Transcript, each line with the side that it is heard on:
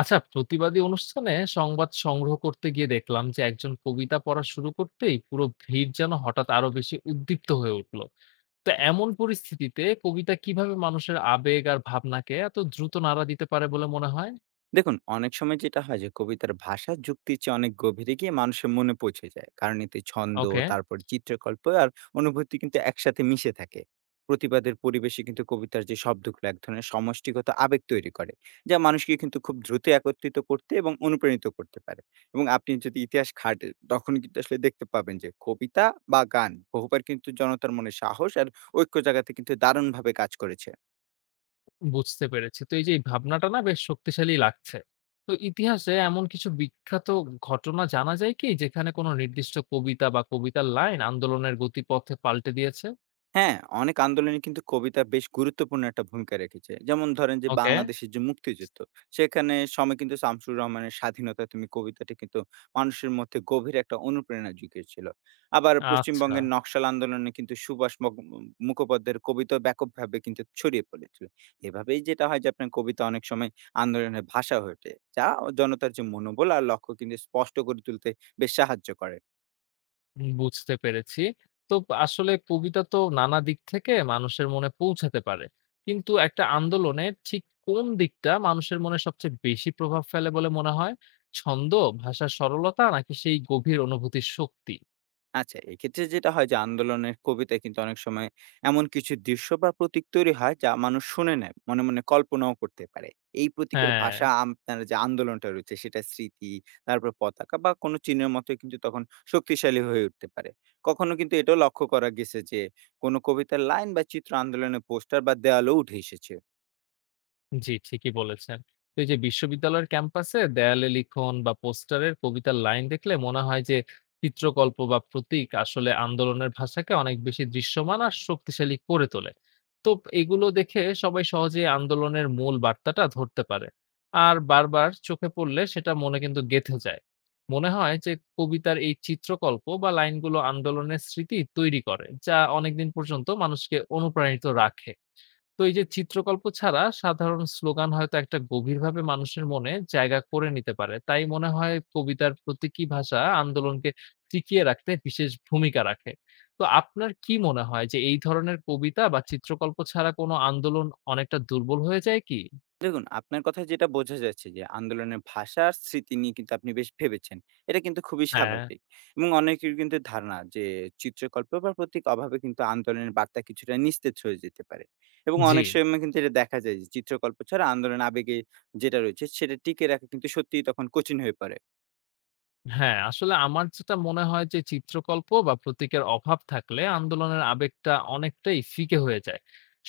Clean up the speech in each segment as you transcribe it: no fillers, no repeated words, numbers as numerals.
left: আচ্ছা, প্রতিবাদী অনুষ্ঠানে সংবাদ সংগ্রহ করতে গিয়ে দেখলাম যে একজন কবিতা পড়া শুরু করতেই পুরো ভিড় যেন হঠাৎ আরো বেশি উদ্দীপ্ত হয়ে উঠলো। তো এমন পরিস্থিতিতে কবিতা কিভাবে মানুষের আবেগ আর ভাবনাকে এত দ্রুত নাড়া দিতে পারে বলে মনে হয়?
right: দেখুন অনেক সময় যেটা হয় যে কবিতার ভাষা যুক্তির চেয়ে অনেক গভীরে গিয়ে মানুষের মনে পৌঁছে যায় কারণ এতে ছন্দ,
left: ওকে,
right: তারপর চিত্রকল্প আর অনুভূতি কিন্তু একসাথে মিশে থাকে। প্রতিবাদের পরিবেশে কিন্তু কবিতার যে শব্দগুলো এক ধরনের সমষ্টিগত আবেগ তৈরি করে, যা মানুষকে কিন্তু খুব দ্রুত একত্রিত করতে এবং অনুপ্রাণিত করতে পারে। এবং আপনি যদি ইতিহাস ঘাটেন, তখন কিন্তু আসলে দেখতে পাবেন যে কবিতা বা গান বহুবার কিন্তু জনতার মনে সাহস আর ঐক্য জায়গাতে কিন্তু দারুণভাবে কাজ করেছে।
left: বুঝতে পেরেছি। তো এই যে এই ভাবনাটা না বেশ শক্তিশালী লাগছে। তো ইতিহাসে এমন কিছু বিখ্যাত ঘটনা জানা যায় কি যেখানে কোনো নির্দিষ্ট কবিতা বা কবিতার লাইন আন্দোলনের গতিপথে পাল্টে দিয়েছে?
right: হ্যাঁ, অনেক আন্দোলনে কিন্তু কবিতা বেশ গুরুত্বপূর্ণ একটা ভূমিকা রেখেছে। যেমন ধরেন যে
left: ওকে।
right: বাংলাদেশের যে মুক্তিযুদ্ধ, সেখানে সময় কিন্তু শামসুর রহমানের 'স্বাধীনতা তুমি' কবিতাটি কিন্তু মানুষের মধ্যে গভীর একটা অনুপ্রেরণা জুগিয়েছিল। আবার
left: আচ্ছা।
right: পশ্চিমবঙ্গের নকশাল আন্দোলনে কিন্তু সুভাষ মগ উম মুখোপাধ্যায়ের কবিতা ব্যাপকভাবে কিন্তু ছড়িয়ে পড়েছিল। এভাবেই যেটা হয় যে আপনার কবিতা অনেক সময় আন্দোলনের ভাষা হয়ে ওঠে, যা জনতার যে মনোবল আর লক্ষ্য কিন্তু স্পষ্ট করে তুলতে বেশ সাহায্য করে।
left: বুঝতে পেরেছি। তো আসলে কবিতা তো নানা দিক থেকে মানুষের মনে পৌঁছাতে পারে। কিন্তু একটা আন্দোলনের ঠিক কোন দিকটা মানুষের মনে সবচেয়ে বেশি প্রভাব ফেলে বলে মনে হয়? ছন্দ, ভাষার সরলতা নাকি সেই গভীর অনুভূতির শক্তি?
right: আচ্ছা, এক্ষেত্রে যেটা হয় যে আন্দোলনের কবিতায় কিন্তু অনেক সময় এমন কিছু দৃশ্য বা প্রতীক তৈরি হয় যা মানুষ শুনে নেয়, মনে, মনে কল্পনাও করতে পারে। এই প্রতীকের
left: হ্যাঁ।
right: ভাষা আপনার যে আন্দোলনটা রয়েছে সেটা স্মৃতি, তারপর পতাকা বা কোনো চিহ্নের মতোই কিন্তু তখন শক্তিশালী হয়ে উঠতে পারে। কখনো কিন্তু এটাও লক্ষ্য করা গেছে যে, কোনো কবিতার লাইন বা চিত্র আন্দোলনের পোস্টার বা দেয়ালেও উঠে এসেছে।
left: জি, ঠিকই বলেছেন। তো এই যে বিশ্ববিদ্যালয়ের ক্যাম্পাসে দেয়ালে লিখন বা পোস্টারের কবিতার লাইন দেখলে মনে হয় যে চিত্রকল্প বা প্রতীক আসলে আন্দোলনের ভাষাকে অনেক বেশি দৃশ্যমান আর শক্তিশালী করে তোলে। তো এগুলো দেখে সবাই সহজেই আন্দোলনের মূল বার্তাটা ধরতে পারে। আর বারবার চোখে পড়লে সেটা মনে কিন্তু গেঁথে যায়। মনে হয় যে কবিতার এই চিত্রকল্প বা লাইনগুলো আন্দোলনের স্মৃতি তৈরি করে, যা অনেকদিন পর্যন্ত মানুষকে অনুপ্রাণিত রাখে। তো এই যে চিত্রকল্প ছাড়া সাধারণ স্লোগান হয়তো একটা গভীরভাবে মানুষের মনে জায়গা করে নিতে পারে, তাই মনে হয় কবিতার প্রতীকী ভাষা আন্দোলনকে টিকিয়ে রাখতে বিশেষ ভূমিকা রাখে। তো আপনার কি মনে হয় যে এই ধরনের কবিতা বা চিত্রকল্প ছাড়া কোনো আন্দোলন অনেকটা দুর্বল হয়ে যায় কি?
right: দেখুন, আপনার কথায় যেটা বোঝা যাচ্ছে যে আন্দোলনের ভাষা আর স্মৃতি নিয়ে কিন্তু আপনি বেশ ভেবেছেন। এটা কিন্তু খুবই
left: হ্যাঁ।
right: স্বাভাবিক। এবং অনেকের কিন্তু ধারণা যে চিত্রকল্প বা প্রতীক অভাবে কিন্তু আন্দোলনের বার্তা কিছুটা নিস্তেজ হয়ে যেতে পারে। এবং
left: জি।
right: অনেক সময় কিন্তু এটা দেখা যায় যে চিত্রকল্প ছাড়া আন্দোলন আবেগে যেটা রয়েছে সেটা টিকিয়ে রাখা কিন্তু সত্যিই তখন কঠিন হয়ে পড়ে।
left: হ্যাঁ, আসলে আমার যেটা মনে হয় যে চিত্রকল্প বা প্রতীকের অভাব থাকলে আন্দোলনের আবেগটা অনেকটাই ফিকে হয়ে যায়।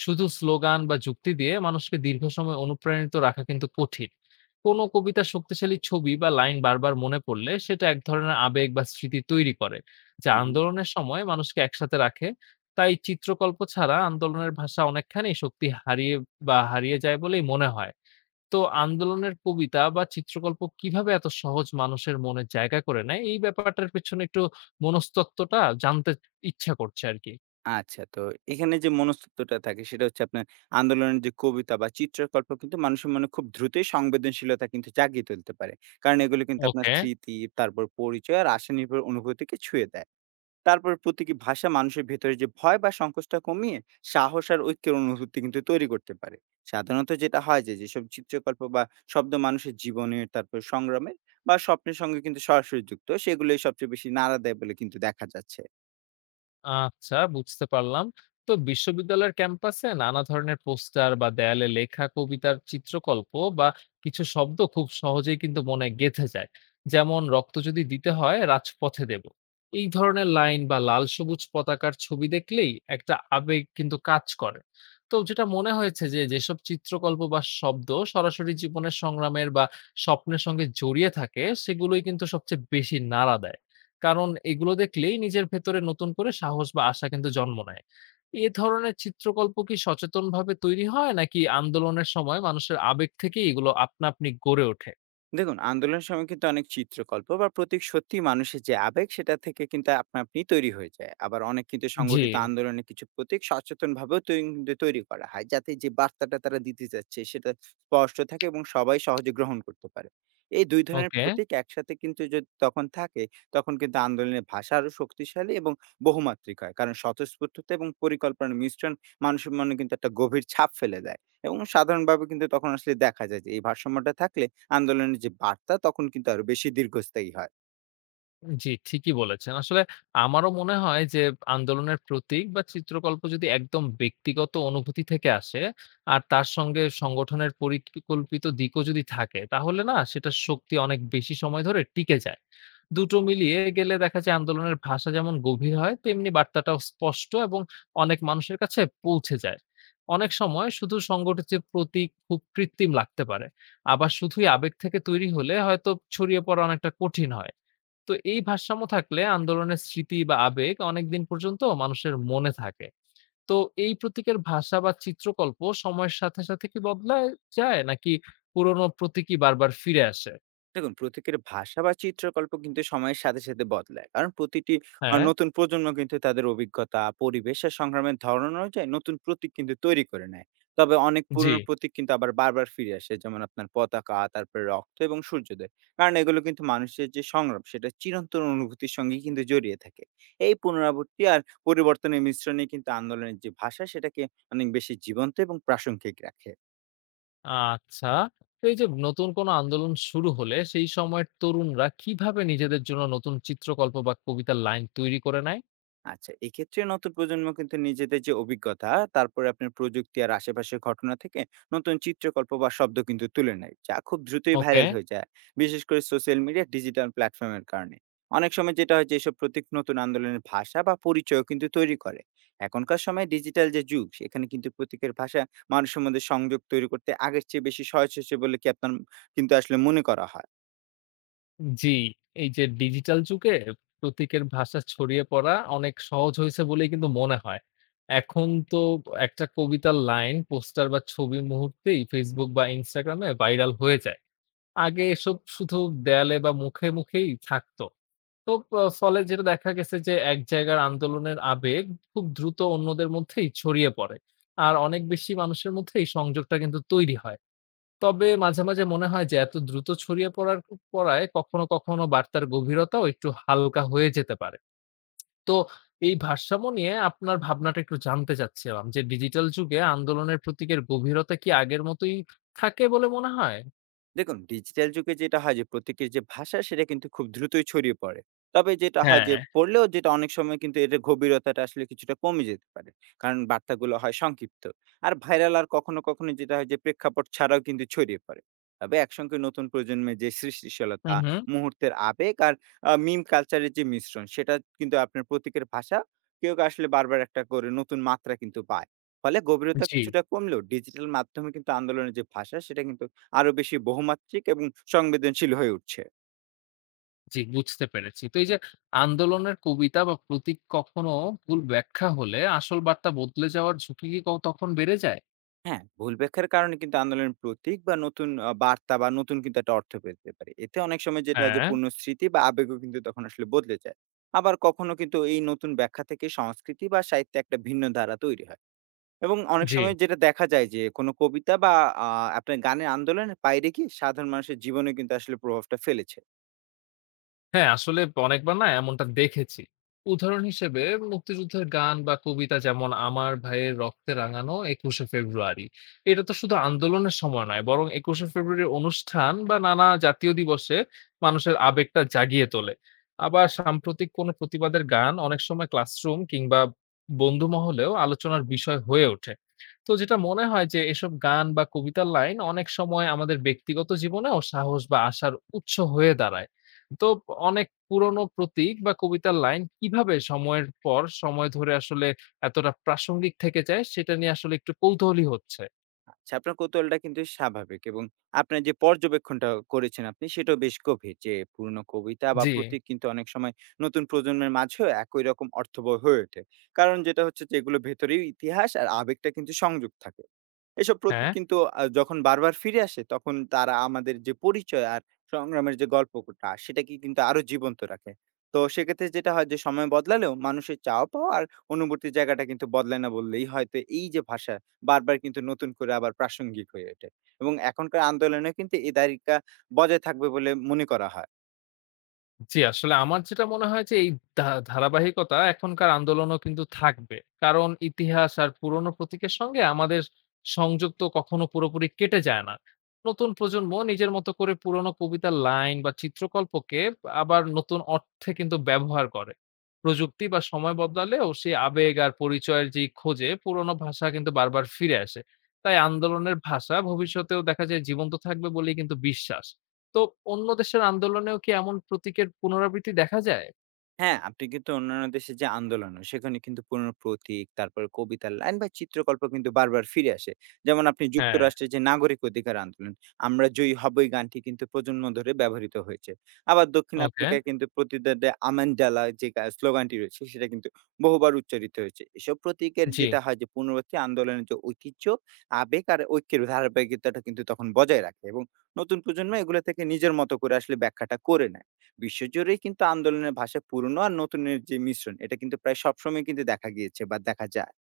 left: শুধু স্লোগান বা যুক্তি দিয়ে মানুষকে দীর্ঘ সময় অনুপ্রাণিত রাখা কিন্তু কঠিন। কোনো কবিতার শক্তিশালী ছবি বা লাইন বারবার মনে পড়লে সেটা এক ধরনের আবেগ বা স্মৃতি তৈরি করে, যা
right: হু, হু।
left: আন্দোলনের সময় মানুষকে একসাথে রাখে। তাই চিত্রকল্প ছাড়া আন্দোলনের ভাষা অনেকখানি শক্তি হারিয়ে বা হারিয়ে যায় বলেই মনে হয়। তো আন্দোলনের কবিতা বা চিত্রকল্প কিভাবে এত সহজ মানুষের মনে জায়গা করে নেয়, এই ব্যাপারটার পেছনে একটু মনস্তত্ত্বটা জানতে ইচ্ছা করছে আরকি।
right: আচ্ছা, তো এখানে যে মনস্তত্ত্বটা থাকে সেটা হচ্ছে আপনার আন্দোলনের যে কবিতা বা চিত্রকল্প কিন্তু মানুষের মনে খুব দ্রুতই সংবেদনশীলতা কিন্তু জাগিয়ে তুলতে পারে, কারণ এগুলো কিন্তু আপনার
left: ওকে।
right: স্মৃতি, তারপর পরিচয় আর আশা নির্ভর অনুভূতিকে ছুঁয়ে দেয়। তারপর প্রতীকী ভাষা মানুষের ভেতরে যে ভয় বা সংকোচটা কমিয়ে সাহস আর ঐক্যের অনুভূতি কিন্তু তৈরি করতে পারে। সাধারণত যেটা হয় যে যেসব চিত্রকল্প বা শব্দ মানুষের জীবনের, তারপর সংগ্রামের বা স্বপ্নের সঙ্গে কিন্তু সরাসরি যুক্ত, সেগুলোই সবচেয়ে বেশি নাড়া দেয় বলে কিন্তু দেখা যাচ্ছে।
left: আচ্ছা, বুঝতে পারলাম। তো বিশ্ববিদ্যালয়ের ক্যাম্পাসে নানা ধরনের পোস্টার বা দেয়ালে লেখা কবিতার চিত্রকল্প বা কিছু শব্দ খুব সহজেই কিন্তু মনে গেঁথে যায়। যেমন রক্ত যদি দিতে হয় রাজপথে দেব, এই ধরনের লাইন বা লাল সবুজ পতাকার ছবি দেখলেই একটা আবেগ কিন্তু কাজ করে। তো যেটা মনে হয়েছে যে যেসব চিত্রকল্প বা শব্দ সরাসরি জীবনের সংগ্রামের বা স্বপ্নের সঙ্গে জড়িয়ে থাকে সেগুলোই কিন্তু সবচেয়ে বেশি নাড়া দেয়, কারণ এগুলো দেখলেই নিজের ভেতরে নতুন করে সাহস বা আশা কিন্তু জন্ম নেয়। এ ধরনের চিত্রকল্প কি সচেতনভাবে তৈরি হয় নাকি আন্দোলনের সময় মানুষের আবেগ থেকেই এগুলো আপনা আপনি গড়ে ওঠে?
right: দেখুন, আন্দোলনের সময় কিন্তু অনেক চিত্রকল্প বা প্রতীক সত্যি মানুষের যে আবেগ সেটা থেকে কিন্তু আপনা আপনি তৈরি হয়ে যায়, আবার অনেক কিন্তু
left: জি।
right: সংগঠিত আন্দোলনে কিছু প্রতীক সচেতন ভাবেও কিন্তু তৈরি করা হয় যাতে যে বার্তাটা তারা দিতে যাচ্ছে সেটা স্পষ্ট থাকে এবং সবাই সহজে গ্রহণ করতে পারে। এই দুই ধরনের
left: ওকে।
right: প্রতীক একসাথে কিন্তু যদি তখন থাকে, তখন কিন্তু আন্দোলনের ভাষা আরো শক্তিশালী এবং বহুমাত্রিক হয়, কারণ স্বতঃস্ফূর্ততা এবং পরিকল্পনার মিশ্রণ মানুষের মনে কিন্তু একটা গভীর ছাপ ফেলে দেয়। এবং সাধারণভাবে কিন্তু তখন আসলে দেখা যায় যে এই ভারসাম্যটা থাকলে আন্দোলনের যে বার্তা, তখন কিন্তু আরো বেশি দীর্ঘস্থায়ী হয়।
left: জি, ঠিকই বলেছেন। আসলে আমারও মনে হয় যে আন্দোলনের প্রতীক বা চিত্রকল্প যদি একদম ব্যক্তিগত অনুভূতি থেকে আসে আর তার সঙ্গে সংগঠনের পরিকল্পিত দিকও যদি থাকে তাহলে না সেটার শক্তি অনেক বেশি সময় ধরে টিকে যায়। দুটো মিলিয়ে গেলে দেখা যায় আন্দোলনের ভাষা যেমন গভীর হয় তেমনি বার্তাটাও স্পষ্ট এবং অনেক মানুষের কাছে পৌঁছে যায়। অনেক সময় শুধু সংগঠিত প্রতীক খুব কৃত্রিম লাগতে পারে। আবার শুধুই আবেগ থেকে তৈরি হলে হয়তো ছড়িয়ে পড়া অনেকটা কঠিন হয়। তো এই ভারসাম্য থাকলে আন্দোলনের স্মৃতি বা আবেগ অনেকদিন পর্যন্ত মানুষের মনে থাকে। তো এই প্রতীকের ভাষা বা চিত্রকল্প সময়ের সাথে সাথে কি বদলায় যায় নাকি পুরনো প্রতীকই বারবার ফিরে আসে?
right: দেখুন, প্রতীকের ভাষা বা চিত্রকল্প কিন্তু সময়ের সাথে সাথে বদলায়, কারণ প্রতিটি
left: হ্যাঁ।
right: নতুন প্রজন্ম কিন্তু তাদের অভিজ্ঞতা, পরিবেশ আর সংগ্রামের ধরন অনুযায়ী নতুন প্রতীক কিন্তু তৈরি করে নেয়। তবে অনেক
left: জি।
right: পুরনো প্রতীক কিন্তু আবার বারবার ফিরে আসে, যেমন আপনার পতাকা, তারপরে রক্ত এবং সূর্যোদয়, কারণ এগুলো কিন্তু মানুষের যে সংগ্রাম সেটা চিরন্তন অনুভূতির সঙ্গে কিন্তু জড়িয়ে থাকে। এই পুনরাবৃত্তি আর পরিবর্তনের মিশ্রণে কিন্তু আন্দোলনের যে ভাষা সেটাকে অনেক বেশি জীবন্ত এবং প্রাসঙ্গিক রাখে।
left: আচ্ছা। তো এই যে নতুন কোনো আন্দোলন শুরু হলে সেই সময়ের তরুণরা কিভাবে নিজেদের জন্য নতুন চিত্রকল্প বা কবিতার লাইন তৈরি করে নেয়?
right: আচ্ছা, এক্ষেত্রে নতুন প্রজন্ম কিন্তু নিজেদের যে অভিজ্ঞতা, তারপরে আপনার প্রযুক্তি আর আশেপাশের ঘটনা থেকে নতুন চিত্রকল্প বা শব্দ কিন্তু তুলে নেয়, যা খুব দ্রুতই
left: ওকে।
right: ভাইরাল হয়ে যায়। বিশেষ করে সোশ্যাল মিডিয়া, ডিজিটাল প্ল্যাটফর্মের কারণে। অনেক সময় যেটা হয় যে এসব প্রতীক নতুন আন্দোলনের ভাষা বা পরিচয়ও কিন্তু তৈরি করে। এখনকার সময়ে ডিজিটাল যে যুগ, সেখানে কিন্তু প্রতীকের ভাষা মানুষের মধ্যে সংযোগ তৈরি করতে আগের চেয়ে বেশি সহজ হয়েছে বলে কি আপনার কিন্তু আসলে মনে করা হয়?
left: জি, এই যে ডিজিটাল যুগে প্রতীকের ভাষা ছড়িয়ে পড়া অনেক সহজ হয়েছে বলেই কিন্তু মনে হয়। এখন তো একটা কবিতার লাইন, পোস্টার বা ছবি মুহূর্তেই Facebook বা Instagram এ ভাইরাল হয়ে যায়। আগে এসব শুধু দেয়ালে বা মুখে, মুখেই থাকতো। তো ফলে যেটা দেখা গেছে যে এক জায়গার আন্দোলনের আবেগ খুব দ্রুত অন্যদের মধ্যেই ছড়িয়ে পড়ে। আর অনেক বেশি মানুষের মধ্যে এই সংযোগটা কিন্তু তৈরি হয়। তবে মাঝে, মাঝে মনে হয় যে এত দ্রুত ছড়িয়ে পড়ায় কখনো, কখনো বার্তার গভীরতাও একটু হালকা হয়ে যেতে পারে। তো এই ভারসাম্য নিয়ে আপনার ভাবনাটা একটু জানতে চাচ্ছিলাম যে ডিজিটাল যুগে আন্দোলনের প্রতীকের গভীরতা কি আগের মতোই থাকে বলে মনে হয়?
right: দেখুন, ডিজিটাল যুগে যেটা হয় যে প্রতীকের যে ভাষা সেটা কিন্তু খুব দ্রুতই ছড়িয়ে পড়ে। তবে যেটা হয় যে
left: হ্যাঁ।
right: পড়লেও যেটা অনেক সময় কিন্তু এটার গভীরতাটা আসলে কিছুটা কমে যেতে পারে। কারণ বার্তাগুলো হয় সংক্ষিপ্ত। আর ভাইরাল, আর কখনো, কখনো যেটা হয় যে প্রেক্ষাপট ছাড়াও কিন্তু ছড়িয়ে পড়ে। তবে একসঙ্গে নতুন প্রজন্মের যে
left: হুম,
right: সৃষ্টিশীলতা,
left: হুম।
right: মুহূর্তের আবেগ আর মিম কালচারের যে মিশ্রণ, সেটা কিন্তু আপনার প্রতীকের ভাষা কেউ আসলে বারবার একটা করে নতুন মাত্রা কিন্তু পায়। ফলে গভীরতা
left: জি।
right: কিছুটা কমলেও ডিজিটাল মাধ্যমে কিন্তু আন্দোলনের যে ভাষা সেটা কিন্তু আরো বেশি বহুমাত্রিক এবং সংবেদনশীল হয়ে উঠছে।
left: জি, বুঝতে পেরেছি। তো এই যে আন্দোলনের কবিতা বা প্রতীক কখনো ভুল ব্যাখ্যা হলে আসল বার্তা বদলে যাওয়ার ঝুঁকি কি তখন বেড়ে যায়?
right: হ্যাঁ, ভুল ব্যাখ্যার কারণে কিন্তু আন্দোলনের প্রতীক বা নতুন বার্তা বা নতুন কিন্তু একটা অর্থ পেতে পারে। এতে অনেক সময় যেটা হয় যে
left: হ্যাঁ।
right: পূর্ণ স্মৃতি বা আবেগও কিন্তু তখন আসলে বদলে যায়। আবার কখনো কিন্তু এই নতুন ব্যাখ্যা থেকে সংস্কৃতি বা সাহিত্যে একটা ভিন্ন ধারা তৈরি হয়। এবং অনেক
left: জি।
right: সময় যেটা দেখা যায় যে কোনো কবিতা বা আ আপনার গানের আন্দোলনের বাইরে গিয়ে সাধারণ মানুষের জীবনে কিন্তু আসলে প্রভাবটা ফেলেছে।
left: হ্যাঁ, আসলে অনেকবার না এমনটা দেখেছি। উদাহরণ হিসেবে মুক্তিযুদ্ধের গান বা কবিতা যেমন 'আমার ভাইয়ের রক্তে রাঙানো ২১শে ফেব্রুয়ারি।' এটা তো শুধু আন্দোলনের সময় নয়, বরং ২১শে ফেব্রুয়ারির অনুষ্ঠান বা নানা জাতীয় দিবসে মানুষের আবেগটা জাগিয়ে তোলে। আবার সাম্প্রতিক কোনো প্রতিবাদের গান অনেক সময় ক্লাসরুম কিংবা বন্ধু মহলেও আলোচনার বিষয় হয়ে ওঠে। তো যেটা মনে হয় যে এসব গান বা কবিতার লাইন অনেক সময় আমাদের ব্যক্তিগত জীবনেও সাহস বা আশার উৎস হয়ে দাঁড়ায়। তো অনেক পুরনো প্রতীক বা কবিতার লাইন কিভাবে সময়ের পর সময় ধরে আসলে এতটা প্রাসঙ্গিক থেকে যায় সেটা নিয়ে আসলে একটু কৌতূহলী হচ্ছে।
right: আচ্ছা, আপনার কৌতূহলটা কিন্তু স্বাভাবিক এবং আপনার যে পর্যবেক্ষণটা করেছেন আপনি সেটাও বেশ গভীর যে পুরনো কবিতা বা
left: জি।
right: প্রতীক কিন্তু অনেক সময় নতুন প্রজন্মের মাঝেও একই রকম অর্থবহ হয়ে ওঠে, কারণ যেটা হচ্ছে যে এগুলো ভেতরেই ইতিহাস আর আবেগটা কিন্তু সংযোগ থাকে। এসব প্রতীক
left: হ্যাঁ।
right: কিন্তু যখন বারবার ফিরে আসে, তখন তারা আমাদের যে পরিচয় আর সংগ্রামের যে গল্পটা, সেটাকে কিন্তু আরো জীবন্ত রাখে। তো সেক্ষেত্রে যেটা হয় যে সময় বদলালেও মানুষের চাওয়া পাওয়া আর অনুভূতির জায়গাটা কিন্তু বদলায় না বললেই হয়তো এই যে ভাষা বারবার কিন্তু নতুন করে আবার প্রাসঙ্গিক হয়ে ওঠে। এবং এখনকার আন্দোলনে কিন্তু এ দায়িকা বজায় থাকবে বলে মনে করা হয়।
left: জি, আসলে আমার যেটা মনে হয় যে এই ধারাবাহিকতা এখনকার আন্দোলনও কিন্তু থাকবে। কারণ ইতিহাস আর পুরনো প্রতীকের সঙ্গে আমাদের সংযোগ তো কখনো পুরোপুরি কেটে যায় না। নতুন প্রজন্ম নিজের মতো করে পুরনো কবিতার লাইন বা চিত্রকল্পকে আবার নতুন অর্থে কিন্তু ব্যবহার করে। প্রযুক্তি বা সময় বদলালেও সেই আবেগ আর পরিচয়ের যেই খোঁজে পুরনো ভাষা কিন্তু বারবার ফিরে আসে। তাই আন্দোলনের ভাষা ভবিষ্যতেও দেখা যায় জীবন্ত থাকবে বলেই কিন্তু বিশ্বাস। তো অন্য দেশের আন্দোলনেও কি এমন প্রতীকের পুনরাবৃত্তি দেখা যায়?
right: হ্যাঁ, আপনি কিন্তু অন্যান্য দেশে যে আন্দোলন হয়, সেখানে কিন্তু পুরনো প্রতীক, তারপরে কবিতার লাইন বা চিত্রকল্প কিন্তু বারবার ফিরে আসে। যেমন আপনি
left: হ্যাঁ।
right: যুক্তরাষ্ট্রের যে নাগরিক অধিকার আন্দোলন, "আমরা জয়ী হবই" গানটি কিন্তু প্রজন্ম ধরে ব্যবহৃত হয়েছে। আবার দক্ষিণ
left: ওকে।
right: আফ্রিকায় কিন্তু "প্রতিদ্বন্দ্বী আমানডালা" যে স্লোগানটি রয়েছে, সেটা কিন্তু বহুবার উচ্চারিত হয়েছে। এসব প্রতীকের
left: জি।
right: যেটা হয় যে পূর্ণবর্তী আন্দোলনের যে ঐতিহ্য, আবেগ আর ঐক্যের ধারাবাহিকতাটা কিন্তু তখন বজায় রাখে এবং নতুন প্রজন্ম এগুলো থেকে নিজের মতো করে আসলে ব্যাখ্যাটা করে নেয়। বিশ্বজুড়েই কিন্তু আন্দোলনের ভাষা পুরনো আর নতুনের যে মিশ্রণ, এটা কিন্তু প্রায় সবসময় কিন্তু দেখা গিয়েছে বা দেখা যায়।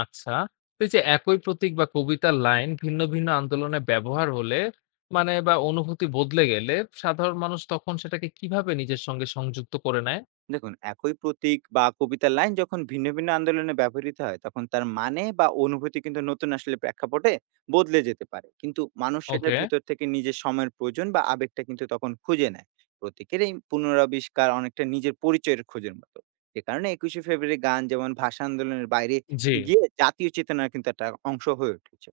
left: আচ্ছা। তো এই যে একই প্রতীক বা কবিতার লাইন ভিন্ন, ভিন্ন আন্দোলনে ব্যবহার হলে মানে বা অনুভূতি বদলে গেলে সাধারণ মানুষ তখন সেটাকে কিভাবে নিজের সঙ্গে সংযুক্ত করে নেয়?
right: দেখুন, একই প্রতীক বা কবিতার লাইন যখন ভিন্ন ভিন্ন আন্দোলনে ব্যবহৃত হয়, তখন তার মানে বা অনুভূতি কিন্তু নতুন আসলে প্রেক্ষাপটে বদলে যেতে পারে, কিন্তু মানুষ সেটার
left: ওকে,
right: ভিতর থেকে নিজের সময়ের প্রয়োজন বা আবেগটা কিন্তু তখন খুঁজে নেয়। প্রতীকের এই পুনরাবিষ্কার অনেকটা নিজের পরিচয়ের খোঁজের মতো, যে কারণে একুশে ফেব্রুয়ারি গান যেমন ভাষা আন্দোলনের বাইরে
left: জি।
right: গিয়ে জাতীয় চেতনার কিন্তু একটা অংশ হয়ে উঠেছে।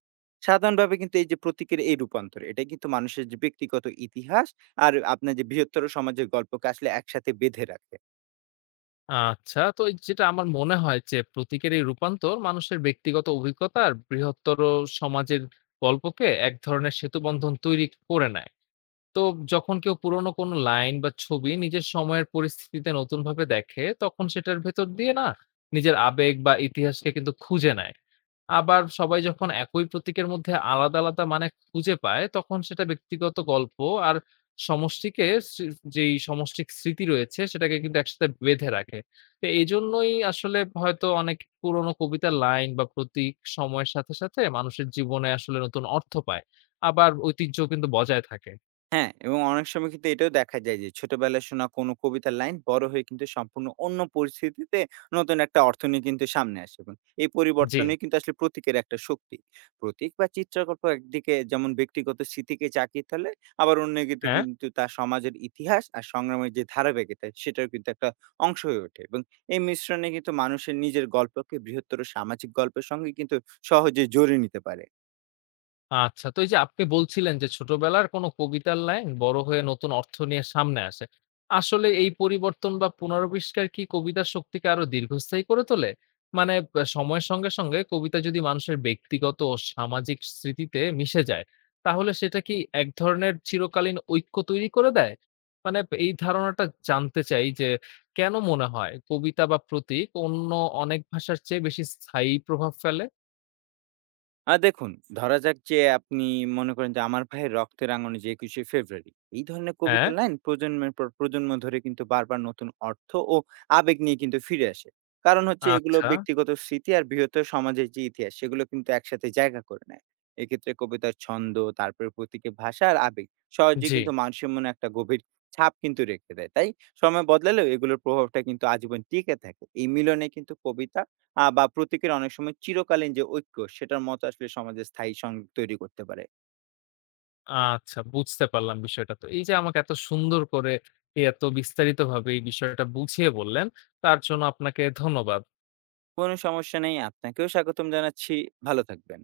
right: সাধারণভাবে কিন্তু এই যে প্রতীকের এই রূপান্তর, এটা কিন্তু মানুষের যে ব্যক্তিগত ইতিহাস আর আপনার যে বৃহত্তর সমাজের গল্পকে আসলে একসাথে বেঁধে রাখে।
left: আচ্ছা, তো এই যেটা আমার মনে হয় যে প্রতীকের এই রূপান্তর মানুষের ব্যক্তিগত অভিজ্ঞতার বৃহত্তর সমাজের গল্পকে এক ধরনের সেতুবন্ধন তৈরি করে নেয়। তো যখন কেউ পুরোনো কোনো লাইন বা ছবি নিজের সময়ের পরিস্থিতিতে নতুনভাবে দেখে তখন সেটার ভেতর দিয়ে না নিজের আবেগ বা ইতিহাসকে কিন্তু খুঁজে নেয়। আবার সবাই যখন একই প্রতীকের মধ্যে আলাদা আলাদা মানে খুঁজে পায় তখন সেটা ব্যক্তিগত গল্প আর সমষ্টিকে যেই সমষ্টিক স্মৃতি রয়েছে সেটাকে কিন্তু একসাথে বেঁধে রাখে। তো এই জন্যই আসলে হয়তো অনেক পুরোনো কবিতার লাইন বা প্রতীক সময়ের সাথে সাথে মানুষের জীবনে আসলে নতুন অর্থ পায়, আবার ঐতিহ্য কিন্তু বজায় থাকে।
right: হ্যাঁ, এবং অনেক সময় কিন্তু এটাও দেখা যায় যে ছোটবেলায় শোনা কোনো কবিতার লাইন বড় হয়ে কিন্তু সম্পূর্ণ অন্য পরিস্থিতিতে নতুন একটা অর্থ নিয়ে কিন্তু সামনে আসে, এবং এই
left: জি।
right: পরিবর্তনে কিন্তু আসলে প্রতীকের একটা শক্তি। প্রতীক বা চিত্রকল্প একদিকে যেমন ব্যক্তিগত স্মৃতিকে জাগিয়ে তোলে, আবার অন্যদিকে
left: হ্যাঁ,
right: কিন্তু তার সমাজের ইতিহাস আর সংগ্রামের যে ধারাবাহিকতা, সেটাও কিন্তু একটা অংশ হয়ে ওঠে, এবং এই মিশ্রণে কিন্তু মানুষের নিজের গল্পকে বৃহত্তর সামাজিক গল্পের সঙ্গে কিন্তু সহজে জড়িয়ে নিতে পারে।
left: আচ্ছা। তো এই যে আপনি বলছিলেন যে ছোটবেলার কোনো কবিতার লাইন বড় হয়ে নতুন অর্থ নিয়ে সামনে আসে। আসলে এই পরিবর্তন বা পুনরাবিষ্কার কি কবিতার শক্তিকে আরো দীর্ঘস্থায়ী করে তোলে? মানে সময়ের সঙ্গে, সঙ্গে কবিতা যদি মানুষের ব্যক্তিগত ও সামাজিক স্মৃতিতে মিশে যায়, তাহলে সেটা কি এক ধরনের চিরকালীন ঐক্য তৈরি করে দেয়? মানে এই ধারণাটা জানতে চাই যে কেন মনে হয় কবিতা বা প্রতীক অন্য অনেক ভাষার চেয়ে বেশি স্থায়ী প্রভাব ফেলে?
right: দেখুন, ধরা যাক যে আপনি মনে করেন যে, 'আমার ভাইয়ের রক্তে রাঙানো যে ২১শে ফেব্রুয়ারি।' এই ধরনের
left: হ্যাঁ,
right: কবিতার লাইন প্রজন্মের পর প্রজন্ম ধরে কিন্তু বারবার নতুন অর্থ ও আবেগ নিয়ে কিন্তু ফিরে আসে। কারণ হচ্ছে এগুলো
left: আচ্ছা।
right: ব্যক্তিগত স্মৃতি আর বৃহত্তর সমাজের যে ইতিহাস, সেগুলো কিন্তু একসাথে জায়গা করে নেয়। এক্ষেত্রে কবিতার ছন্দ, তারপরে প্রতীকের ভাষা আর আবেগ সহজেই
left: জি।
right: কিন্তু মানুষের মনে একটা গভীর ছাপ কিন্তু রেখে দেয়। তাই সময় বদলালেও এগুলোর প্রভাবটা কিন্তু আজীবন টিকে থাকে। এই মিলনে কিন্তু কবিতা বা প্রতীকের অনেক সময় চিরকালীন যে ঐক্য, সেটার মতো আসলে সমাজে স্থায়ী সংযোগ তৈরি করতে পারে।
left: আচ্ছা, বুঝতে পারলাম বিষয়টা। তো এই যে আমাকে এত সুন্দর করে এত বিস্তারিতভাবে এই বিষয়টা বুঝিয়ে বললেন, তার জন্য আপনাকে ধন্যবাদ।
right: কোনো সমস্যা নেই। আপনাকেও স্বাগতম জানাচ্ছি। ভালো থাকবেন।